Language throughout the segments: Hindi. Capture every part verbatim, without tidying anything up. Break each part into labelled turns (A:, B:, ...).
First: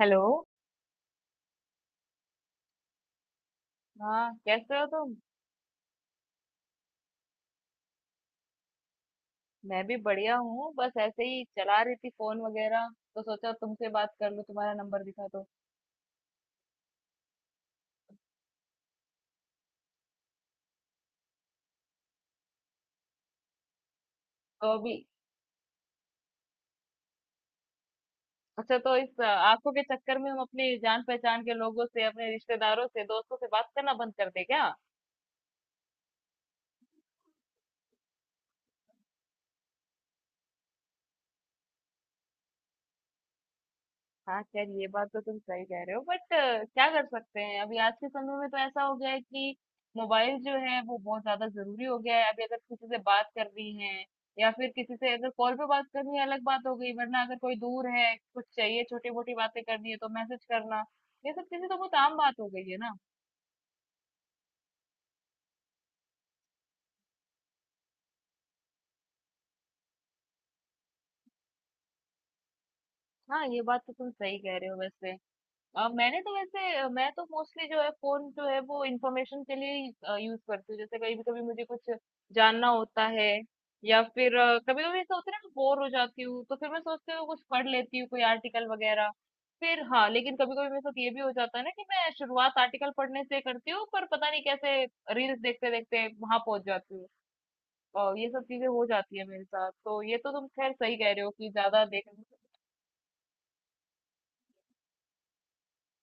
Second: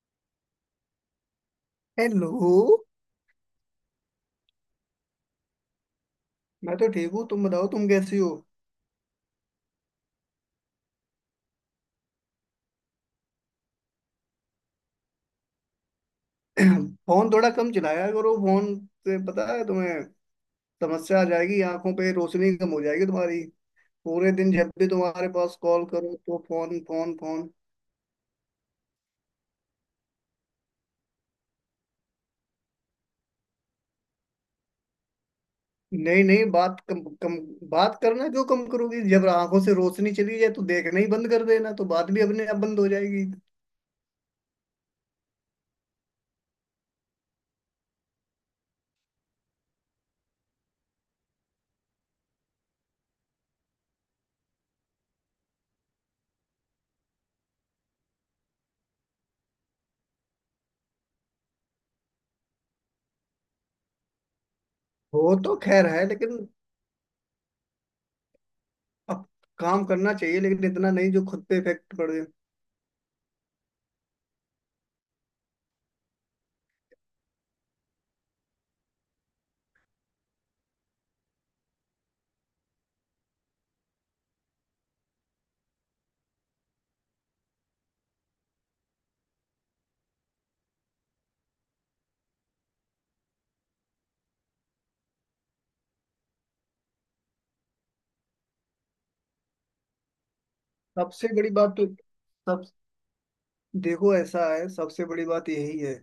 A: हेलो।
B: हेलो।
A: हाँ, कैसे हो तुम।
B: मैं तो ठीक हूँ, तुम बताओ तुम कैसी हो।
A: मैं भी बढ़िया हूँ, बस ऐसे ही चला रही थी फोन वगैरह, तो सोचा तुमसे बात कर लूँ, तुम्हारा नंबर दिखा तो।
B: फोन थोड़ा कम चलाया करो। फोन से पता है तुम्हें समस्या आ जाएगी, आंखों पे रोशनी कम हो जाएगी तुम्हारी। पूरे दिन जब
A: तो
B: भी
A: अभी।
B: तुम्हारे पास कॉल करो तो फोन, फोन, फोन।
A: अच्छा, तो इस अ, आंखों के चक्कर में हम अपनी जान पहचान के लोगों से, अपने रिश्तेदारों से, दोस्तों से बात करना बंद कर दे क्या।
B: नहीं नहीं, बात कम कम। बात करना क्यों कम करोगी? जब आंखों से रोशनी चली जाए तो देखना ही बंद कर देना, तो बात भी अपने आप बंद हो जाएगी।
A: हाँ खैर, ये बात तो तुम सही कह रहे हो, बट क्या कर सकते हैं, अभी आज के समय में तो ऐसा हो गया है कि मोबाइल जो है वो बहुत ज्यादा जरूरी हो गया है। अभी अगर किसी से बात करनी है, या फिर किसी से अगर कॉल पे बात करनी है अलग बात हो गई, वरना अगर कोई दूर है, कुछ चाहिए, छोटी मोटी बातें करनी है तो मैसेज करना, ये सब चीजें तो बहुत आम बात हो गई है ना।
B: हो तो खैर है, लेकिन अब काम करना चाहिए, लेकिन इतना नहीं जो खुद पे इफेक्ट पड़े।
A: हाँ, ये बात तो तुम सही कह रहे हो। वैसे अ, मैंने तो वैसे अ, मैं तो मोस्टली जो है फोन जो है वो इंफॉर्मेशन के लिए यूज करती हूँ, जैसे कभी भी, कभी मुझे कुछ जानना होता है, या फिर कभी कभी ऐसा होता है ना, बोर हो जाती हूँ तो फिर मैं सोचती हूँ, कुछ पढ़ लेती हूँ, कोई आर्टिकल वगैरह। फिर हाँ, लेकिन कभी कभी मेरे साथ ये भी हो जाता है ना कि मैं शुरुआत आर्टिकल पढ़ने से करती हूँ पर पता नहीं कैसे रील्स देखते देखते वहां पहुंच जाती हूँ। और ये सब चीजें हो जाती है मेरे साथ, तो ये तो तुम खैर सही कह रहे
B: सबसे
A: हो कि
B: बड़ी बात
A: ज्यादा
B: तो,
A: देखने।
B: सब, देखो ऐसा है, सबसे बड़ी बात यही है,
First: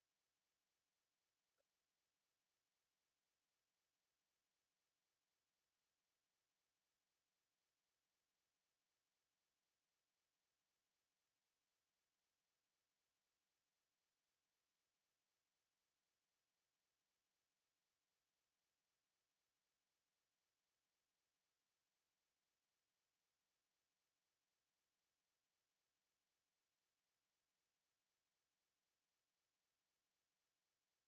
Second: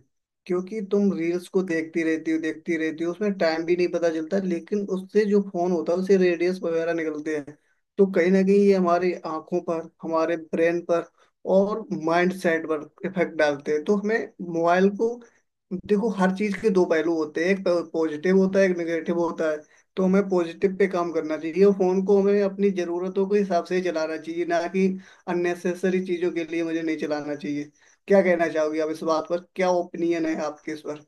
B: क्योंकि तुम रील्स को देखती रहती हो, देखती रहती हो, उसमें टाइम भी नहीं पता चलता। लेकिन उससे जो फोन होता है उससे रेडियस वगैरह निकलते हैं। तो कहीं ना कहीं ये हमारी आंखों पर, हमारे ब्रेन पर और माइंड सेट पर इफेक्ट डालते हैं। तो हमें मोबाइल को, देखो, हर चीज के दो पहलू होते हैं, एक पॉजिटिव होता है एक नेगेटिव होता है। तो हमें पॉजिटिव पे काम करना चाहिए और फोन को हमें अपनी जरूरतों के हिसाब से ही चलाना चाहिए, ना कि अननेसेसरी चीजों के लिए। मुझे नहीं चलाना चाहिए। क्या कहना चाहोगी आप इस बात पर, क्या ओपिनियन है आपके इस पर?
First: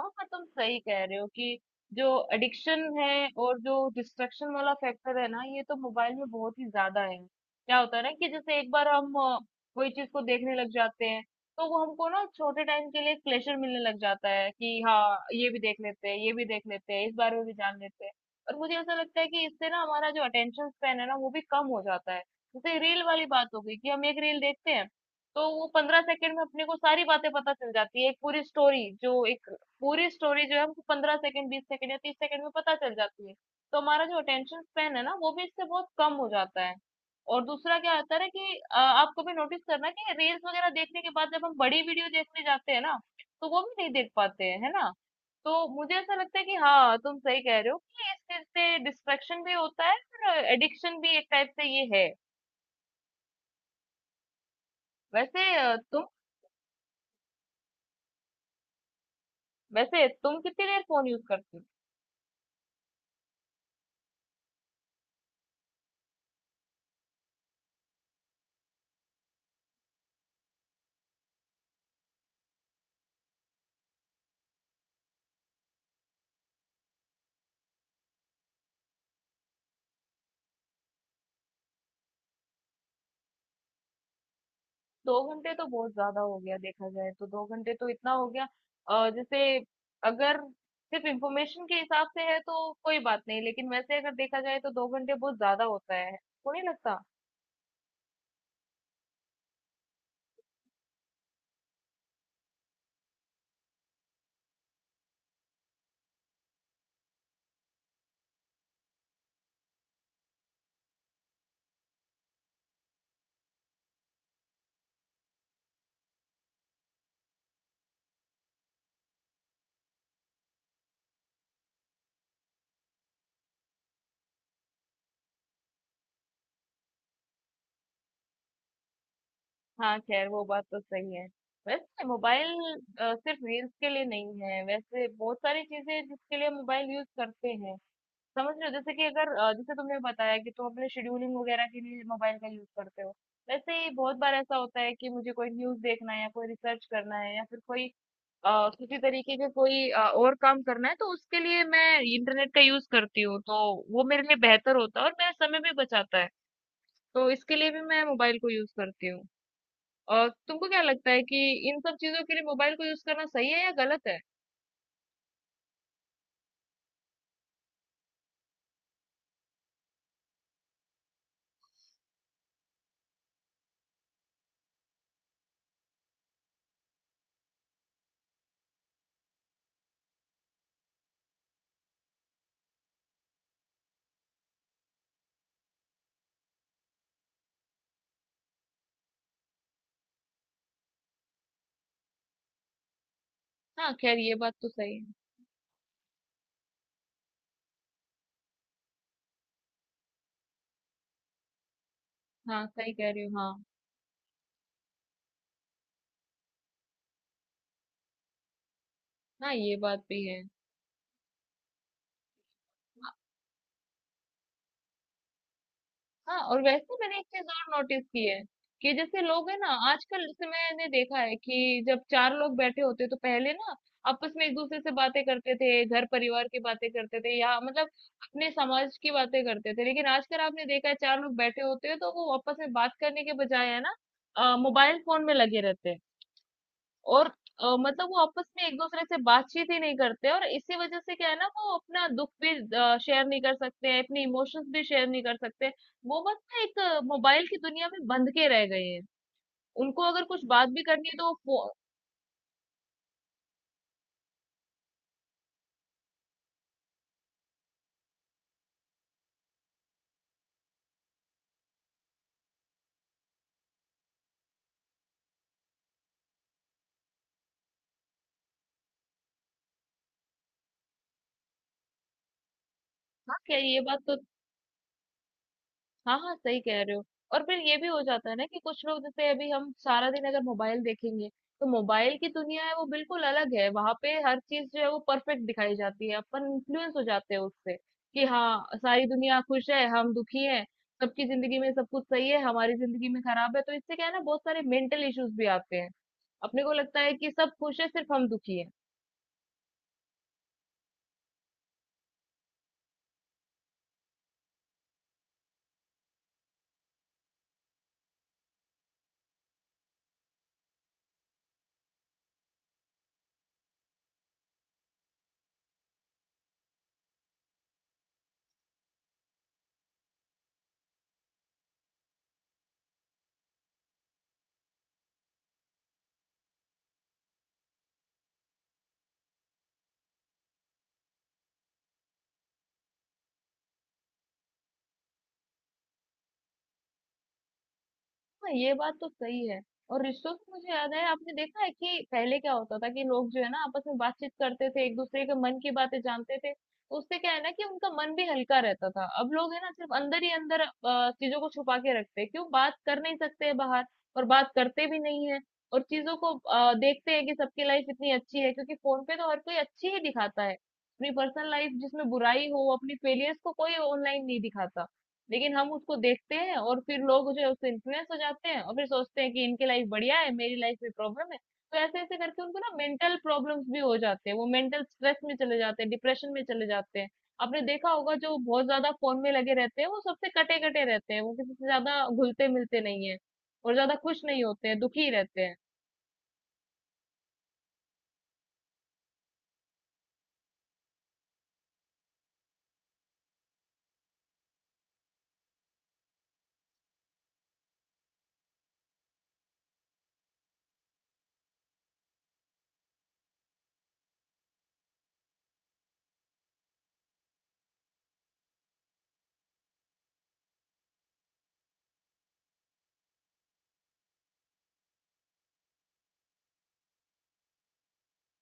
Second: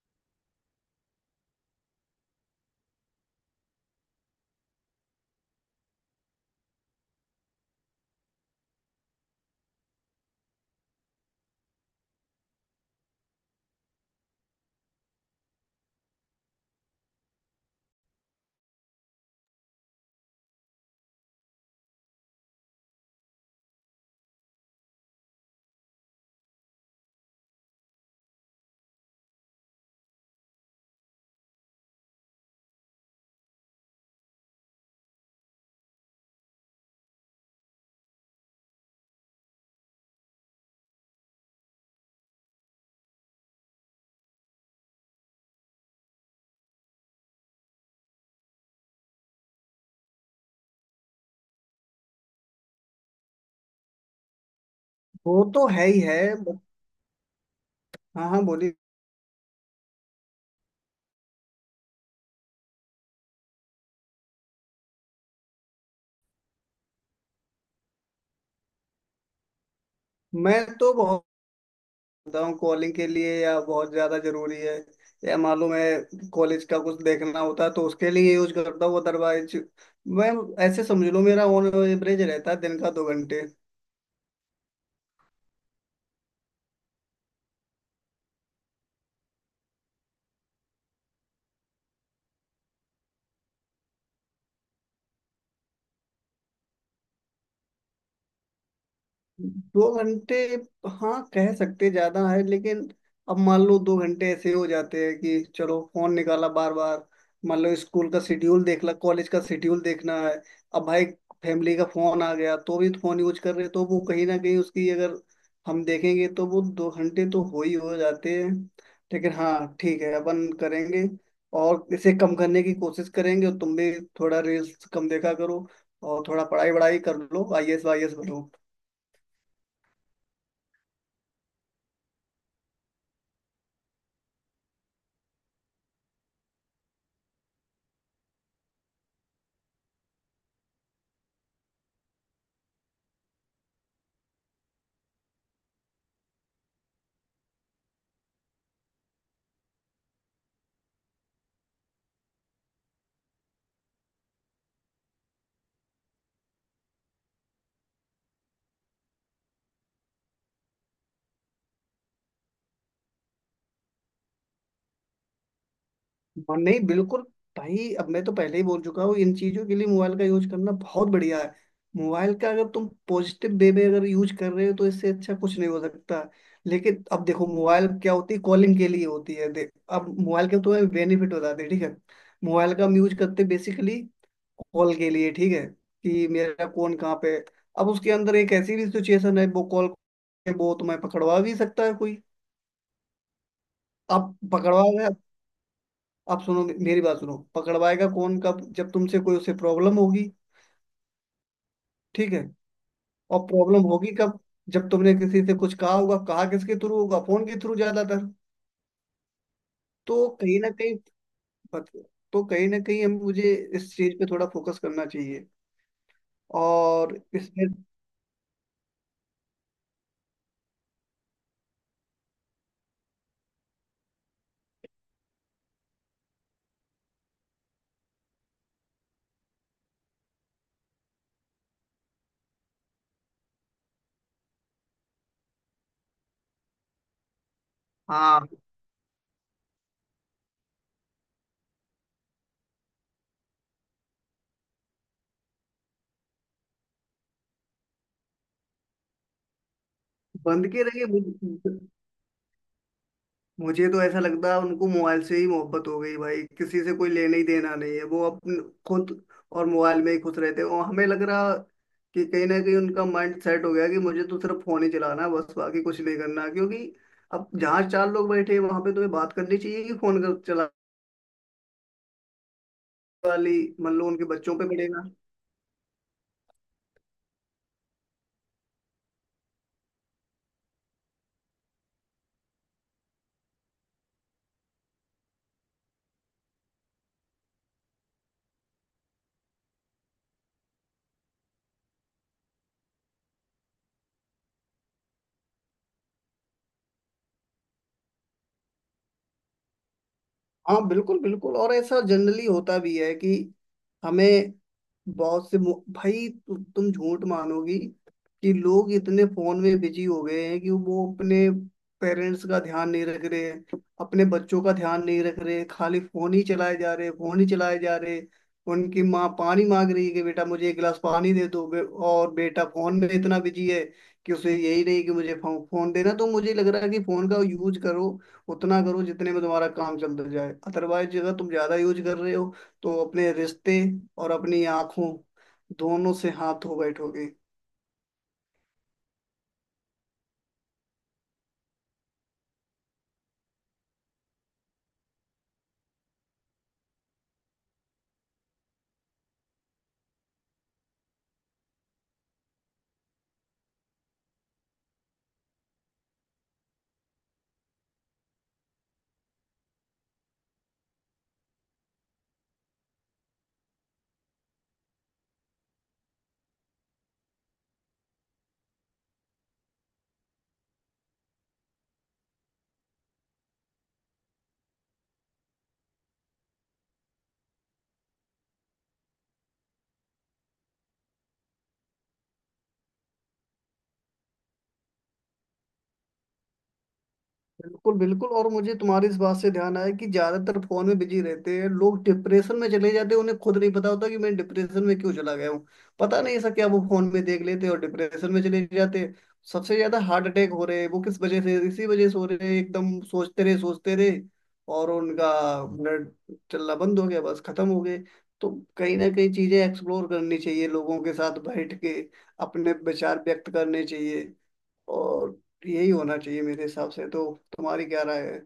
A: हाँ, पर तुम सही कह रहे हो कि जो एडिक्शन है और जो डिस्ट्रक्शन वाला फैक्टर है ना, ये तो मोबाइल में बहुत ही ज्यादा है। क्या होता है ना कि जैसे एक बार हम अ, कोई चीज को देखने लग जाते हैं, तो वो हमको ना छोटे टाइम के लिए प्लेजर मिलने लग जाता है कि हाँ ये भी देख लेते हैं, ये भी देख लेते हैं, इस बारे में भी जान लेते हैं। और मुझे ऐसा लगता है कि इससे ना हमारा जो अटेंशन स्पैन है ना, वो भी कम हो जाता है। जैसे रील वाली बात हो गई कि हम एक रील देखते हैं तो वो पंद्रह सेकंड में अपने को सारी बातें पता चल जाती है। एक पूरी स्टोरी जो एक पूरी स्टोरी जो है हमको पंद्रह सेकंड, बीस सेकंड या तीस सेकंड में पता चल जाती है। तो हमारा जो अटेंशन स्पैन है ना वो भी इससे बहुत कम हो जाता है। और दूसरा क्या होता है ना कि अ, आप कभी नोटिस करना कि रील्स वगैरह देखने के बाद जब हम बड़ी वीडियो देखने जाते हैं ना, तो वो भी नहीं देख पाते हैं, है ना। तो मुझे ऐसा लगता है कि हाँ, तुम सही कह रहे हो कि इस चीज से डिस्ट्रैक्शन भी होता है और एडिक्शन भी एक टाइप से ये है।
B: वो
A: वैसे
B: तो
A: अ,
B: है ही
A: तुम
B: है। but- हाँ हाँ, बोलिए।
A: वैसे तुम कितनी देर फोन यूज करती।
B: मैं तो बहुत करता हूँ कॉलिंग के लिए, या बहुत ज्यादा जरूरी है, या मालूम है कॉलेज का कुछ देखना होता है तो उसके लिए यूज करता हूँ। अदरवाइज मैं, ऐसे समझ लो, मेरा ऑन एवरेज रहता है दिन का दो घंटे,
A: दो घंटे तो बहुत ज्यादा हो गया, देखा जाए तो दो घंटे तो इतना हो गया। अ, जैसे अगर सिर्फ इंफॉर्मेशन के हिसाब से है तो कोई बात नहीं, लेकिन वैसे अगर देखा जाए तो दो घंटे बहुत ज्यादा होता है, को नहीं लगता।
B: दो घंटे, हाँ कह सकते ज्यादा है, लेकिन अब मान लो दो घंटे ऐसे हो जाते हैं कि चलो फोन निकाला बार बार। मान लो स्कूल का शेड्यूल देख ला, कॉलेज का शेड्यूल देखना है। अब भाई फैमिली का फोन आ गया तो भी फोन यूज कर रहे, तो वो कहीं ना कहीं उसकी अगर हम देखेंगे तो वो दो घंटे तो हो ही हो जाते हैं। लेकिन हाँ ठीक है, अपन करेंगे और इसे कम करने की कोशिश करेंगे। और तुम भी थोड़ा रील्स कम देखा करो और थोड़ा पढ़ाई वढ़ाई कर लो, आईएएस वाईएएस बनो।
A: हाँ खैर वो बात तो सही है। वैसे मोबाइल सिर्फ रील्स के लिए नहीं है, वैसे बहुत सारी चीजें हैं जिसके लिए मोबाइल यूज करते हैं, समझ रहे हो। जैसे कि अगर अ, जैसे तुमने बताया कि तुम अपने शेड्यूलिंग वगैरह के लिए मोबाइल का यूज करते हो, वैसे ही बहुत बार ऐसा होता है कि मुझे कोई न्यूज देखना है, या कोई रिसर्च करना है, या फिर कोई अ, किसी तरीके के कोई अ, और काम करना है, तो उसके लिए मैं इंटरनेट का यूज करती हूँ, तो वो मेरे लिए बेहतर होता है और मेरा समय भी बचाता है, तो इसके लिए भी मैं मोबाइल को यूज करती हूँ। और तुमको क्या लगता है कि इन सब चीजों के लिए मोबाइल को यूज करना सही है या गलत है।
B: और नहीं, बिल्कुल भाई, अब मैं तो पहले ही बोल चुका हूँ, इन चीजों के लिए मोबाइल का यूज करना बहुत बढ़िया है। मोबाइल का अगर तुम पॉजिटिव वे में अगर यूज कर रहे हो तो इससे अच्छा कुछ नहीं हो सकता। लेकिन अब देखो, मोबाइल क्या होती है? कॉलिंग के लिए होती है। देख, अब मोबाइल के तो तुम्हें बेनिफिट बताते हैं, ठीक है। मोबाइल का हम यूज करते बेसिकली कॉल के लिए, ठीक है, कि मेरा कौन कहाँ पे है। अब उसके अंदर एक ऐसी भी सिचुएशन है, वो कॉल वो तुम्हें पकड़वा भी सकता है कोई।
A: हाँ खैर,
B: अब
A: ये बात तो
B: पकड़वा
A: सही
B: गया।
A: है।
B: आप सुनो, मे- मेरी बात सुनो, पकड़वाएगा कौन, कब? जब तुमसे कोई उसे प्रॉब्लम होगी, ठीक है।
A: हाँ सही कह रही
B: और
A: हो, हाँ।
B: प्रॉब्लम होगी कब? जब तुमने किसी से कुछ कहा होगा, कहा किसके थ्रू होगा, फोन के थ्रू ज्यादातर।
A: हाँ, ये बात
B: तो
A: भी है।
B: कहीं ना कहीं, पत- तो कहीं ना कहीं, हम, मुझे इस चीज पे थोड़ा फोकस करना चाहिए,
A: हाँ, और वैसे
B: और
A: मैंने एक चीज
B: इसमें।
A: और नोटिस की है कि जैसे लोग है ना आजकल, जैसे मैंने देखा है कि जब चार लोग बैठे होते तो पहले ना आपस में एक दूसरे से बातें करते थे, घर परिवार की बातें करते थे, या मतलब अपने समाज की बातें करते थे। लेकिन आजकल आपने देखा है, चार लोग बैठे होते हैं तो वो आपस में बात करने के बजाय, है ना, अ, मोबाइल फोन में लगे रहते हैं, और अ, मतलब वो
B: हाँ,
A: आपस में एक दूसरे से बातचीत ही नहीं करते, और इसी वजह से क्या है ना, वो अपना दुख भी शेयर नहीं कर सकते हैं, अपने इमोशंस भी शेयर नहीं कर सकते। वो बस ना एक मोबाइल की दुनिया में बंध के रह गए हैं। उनको अगर कुछ
B: बंद
A: बात
B: के
A: भी करनी है तो वो फो-
B: रहिए। मुझे तो ऐसा लगता है उनको मोबाइल से ही मोहब्बत हो गई भाई, किसी से कोई लेना ही देना नहीं है, वो अपन, खुद और मोबाइल में ही खुश रहते हैं। और हमें लग रहा कि कहीं ना कहीं उनका माइंड सेट हो गया कि मुझे तो सिर्फ फोन ही चलाना है, बस बाकी कुछ नहीं करना, क्योंकि अब जहाँ चार लोग बैठे हैं वहां पे तुम्हें बात करनी चाहिए, कि फोन कर चला
A: हाँ,
B: वाली,
A: क्या, ये
B: मान
A: बात
B: लो
A: तो।
B: उनके बच्चों पे पड़ेगा।
A: हाँ हाँ सही कह रहे हो। और फिर ये भी हो जाता है ना कि कुछ लोग, जैसे अभी हम सारा दिन अगर मोबाइल देखेंगे, तो मोबाइल की दुनिया है वो बिल्कुल अलग है, वहां पे हर चीज जो है वो परफेक्ट दिखाई जाती है, अपन इन्फ्लुएंस हो जाते हैं उससे कि हाँ, सारी दुनिया खुश है हम दुखी हैं, सबकी जिंदगी में सब कुछ सही है, हमारी जिंदगी में खराब है, तो इससे क्या है ना, बहुत सारे मेंटल इश्यूज भी आते हैं। अपने को लगता है कि सब खुश है सिर्फ हम दुखी हैं।
B: हाँ बिल्कुल बिल्कुल, और ऐसा जनरली होता भी है कि हमें बहुत से मु- भाई तु, तुम झूठ मानोगी कि लोग इतने फोन में बिजी हो गए हैं कि वो अपने पेरेंट्स का ध्यान नहीं रख रहे हैं, अपने बच्चों का ध्यान नहीं रख रहे, खाली फोन ही चलाए जा रहे, फोन ही चलाए जा रहे। उनकी माँ पानी मांग रही है कि बेटा मुझे एक गिलास पानी दे दो, बे- और बेटा फोन में इतना बिजी है कि उसे यही नहीं कि मुझे फो- फोन देना। तो मुझे लग रहा है कि फोन का यूज करो, उतना करो जितने में तुम्हारा काम चलता जाए। अदरवाइज अगर तुम ज्यादा यूज कर रहे हो तो अपने रिश्ते और अपनी आंखों दोनों से हाथ धो बैठोगे।
A: हाँ, ये बात तो सही है। और रिश्तों से मुझे याद है, आपने देखा है कि पहले क्या होता था कि लोग जो है ना आपस में बातचीत करते थे, एक दूसरे के मन की बातें जानते थे, तो उससे क्या है ना कि उनका मन भी हल्का रहता था। अब लोग है ना सिर्फ अंदर ही अंदर अ, चीजों को छुपा के रखते हैं, क्यों बात कर नहीं सकते हैं बाहर, और बात करते भी नहीं है, और चीजों को अ, देखते हैं कि सबकी लाइफ इतनी अच्छी है, क्योंकि फोन पे तो हर कोई अच्छी ही दिखाता है अपनी पर्सनल लाइफ, जिसमें बुराई हो, अपनी फेलियर्स को कोई ऑनलाइन नहीं दिखाता। लेकिन हम उसको देखते हैं, और फिर लोग जो है उससे इन्फ्लुएंस हो जाते हैं, और फिर सोचते हैं कि इनकी लाइफ बढ़िया है, मेरी लाइफ में प्रॉब्लम है। तो ऐसे ऐसे करके उनको ना मेंटल प्रॉब्लम्स भी हो जाते हैं, वो मेंटल स्ट्रेस में चले जाते हैं, डिप्रेशन में चले जाते हैं। आपने देखा होगा जो बहुत ज्यादा फोन में लगे रहते हैं वो सबसे कटे कटे रहते हैं, वो किसी से ज्यादा घुलते मिलते नहीं है, और ज्यादा खुश नहीं होते हैं, दुखी रहते हैं।
B: बिल्कुल बिल्कुल, और मुझे तुम्हारी इस बात से ध्यान आया कि ज्यादातर फोन में बिजी रहते हैं लोग, डिप्रेशन में चले जाते हैं, उन्हें खुद नहीं पता होता कि मैं डिप्रेशन में क्यों चला गया हूँ। पता नहीं ऐसा क्या वो फोन में देख लेते हैं और डिप्रेशन में चले जाते हैं। सबसे ज्यादा हार्ट अटैक हो रहे हैं, वो किस वजह से? इसी वजह से हो रहे हैं। एकदम सोचते रहे, सोचते रहे, और उनका ब्लड चलना बंद हो गया, बस खत्म हो गए। तो कहीं ना कहीं चीजें एक्सप्लोर करनी चाहिए लोगों के साथ बैठ के, अपने विचार व्यक्त करने चाहिए, और यही होना चाहिए मेरे हिसाब से तो। तुम्हारी क्या राय है?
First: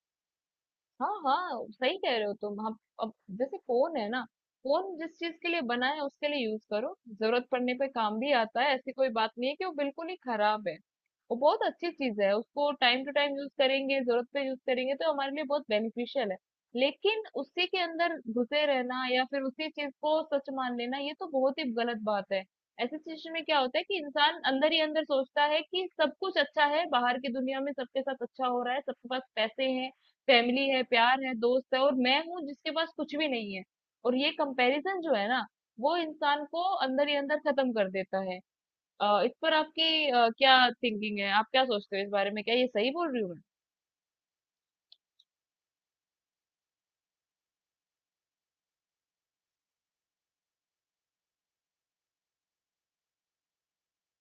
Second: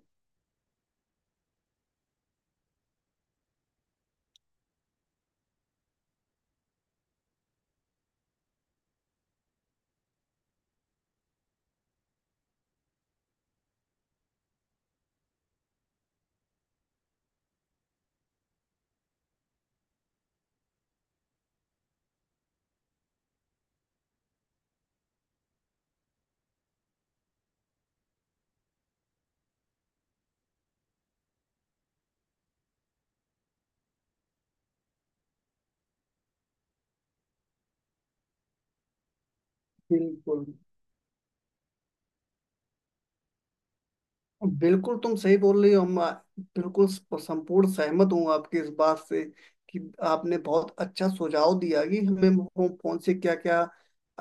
A: हाँ हाँ, सही कह रहे हो तुम। हम अब जैसे, फोन है ना, फोन जिस चीज के लिए बना है उसके लिए यूज करो, जरूरत पड़ने पे काम भी आता है, ऐसी कोई बात नहीं है कि वो बिल्कुल ही खराब है। वो बहुत अच्छी चीज है, उसको टाइम टू टाइम यूज करेंगे, जरूरत पे यूज करेंगे तो हमारे लिए बहुत बेनिफिशियल है। लेकिन उसी के अंदर घुसे रहना, या फिर उसी चीज को सच मान लेना, ये तो बहुत ही गलत बात है। ऐसी सिचुएशन में क्या होता है कि इंसान अंदर ही अंदर सोचता है कि सब कुछ अच्छा है, बाहर की दुनिया में सबके साथ अच्छा हो रहा है, सबके पास पैसे हैं, फैमिली है, प्यार है, दोस्त है, और मैं हूँ जिसके पास कुछ भी नहीं है, और ये कंपैरिजन जो है ना वो इंसान को अंदर ही अंदर खत्म कर देता है। अ, इस पर आपकी अ,
B: बिल्कुल
A: क्या थिंकिंग है, आप क्या सोचते हो इस बारे में, क्या ये सही बोल रही हूँ।
B: बिल्कुल तुम सही बोल रही हो। हम आ- बिल्कुल स- संपूर्ण सहमत हूँ आपकी इस बात से कि आपने बहुत अच्छा सुझाव दिया कि हमें फोन, फोन से क्या क्या,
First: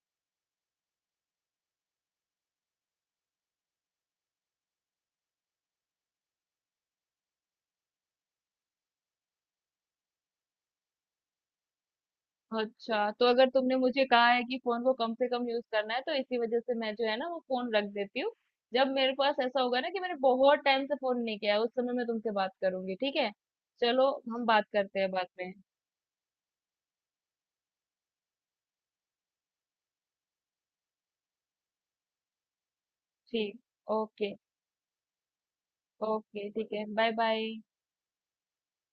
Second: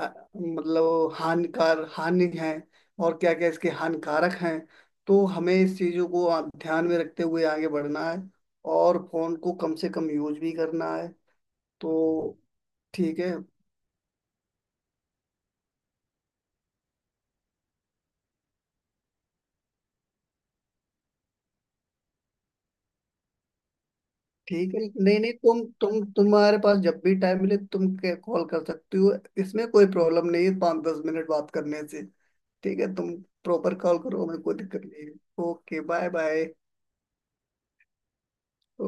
B: मतलब हानिकार हानि है, और क्या क्या इसके हानिकारक हैं। तो हमें इस चीज़ों को आ- ध्यान में रखते हुए आगे बढ़ना है, और फोन को कम से कम यूज भी करना है, तो।
A: मैं, अच्छा,
B: ठीक
A: तो
B: है।
A: अगर तुमने मुझे कहा है कि फोन को कम से कम यूज करना है, तो इसी वजह से मैं जो है ना वो फोन रख देती हूँ। जब मेरे पास ऐसा होगा ना कि मैंने बहुत टाइम से फोन नहीं किया है उस समय मैं तुमसे बात करूंगी, ठीक है। चलो हम बात
B: ठीक है,
A: करते हैं
B: नहीं
A: बाद
B: नहीं,
A: में।
B: तुम तुम तुम्हारे पास जब भी टाइम मिले तुम कॉल कर सकती हो। इसमें कोई प्रॉब्लम नहीं है, पाँच दस मिनट बात करने से। ठीक है, तुम
A: ठीक।
B: प्रॉपर कॉल करो,
A: ओके।
B: हमें कोई दिक्कत नहीं है। Okay, bye
A: okay,
B: bye.
A: ठीक है, बाय बाय।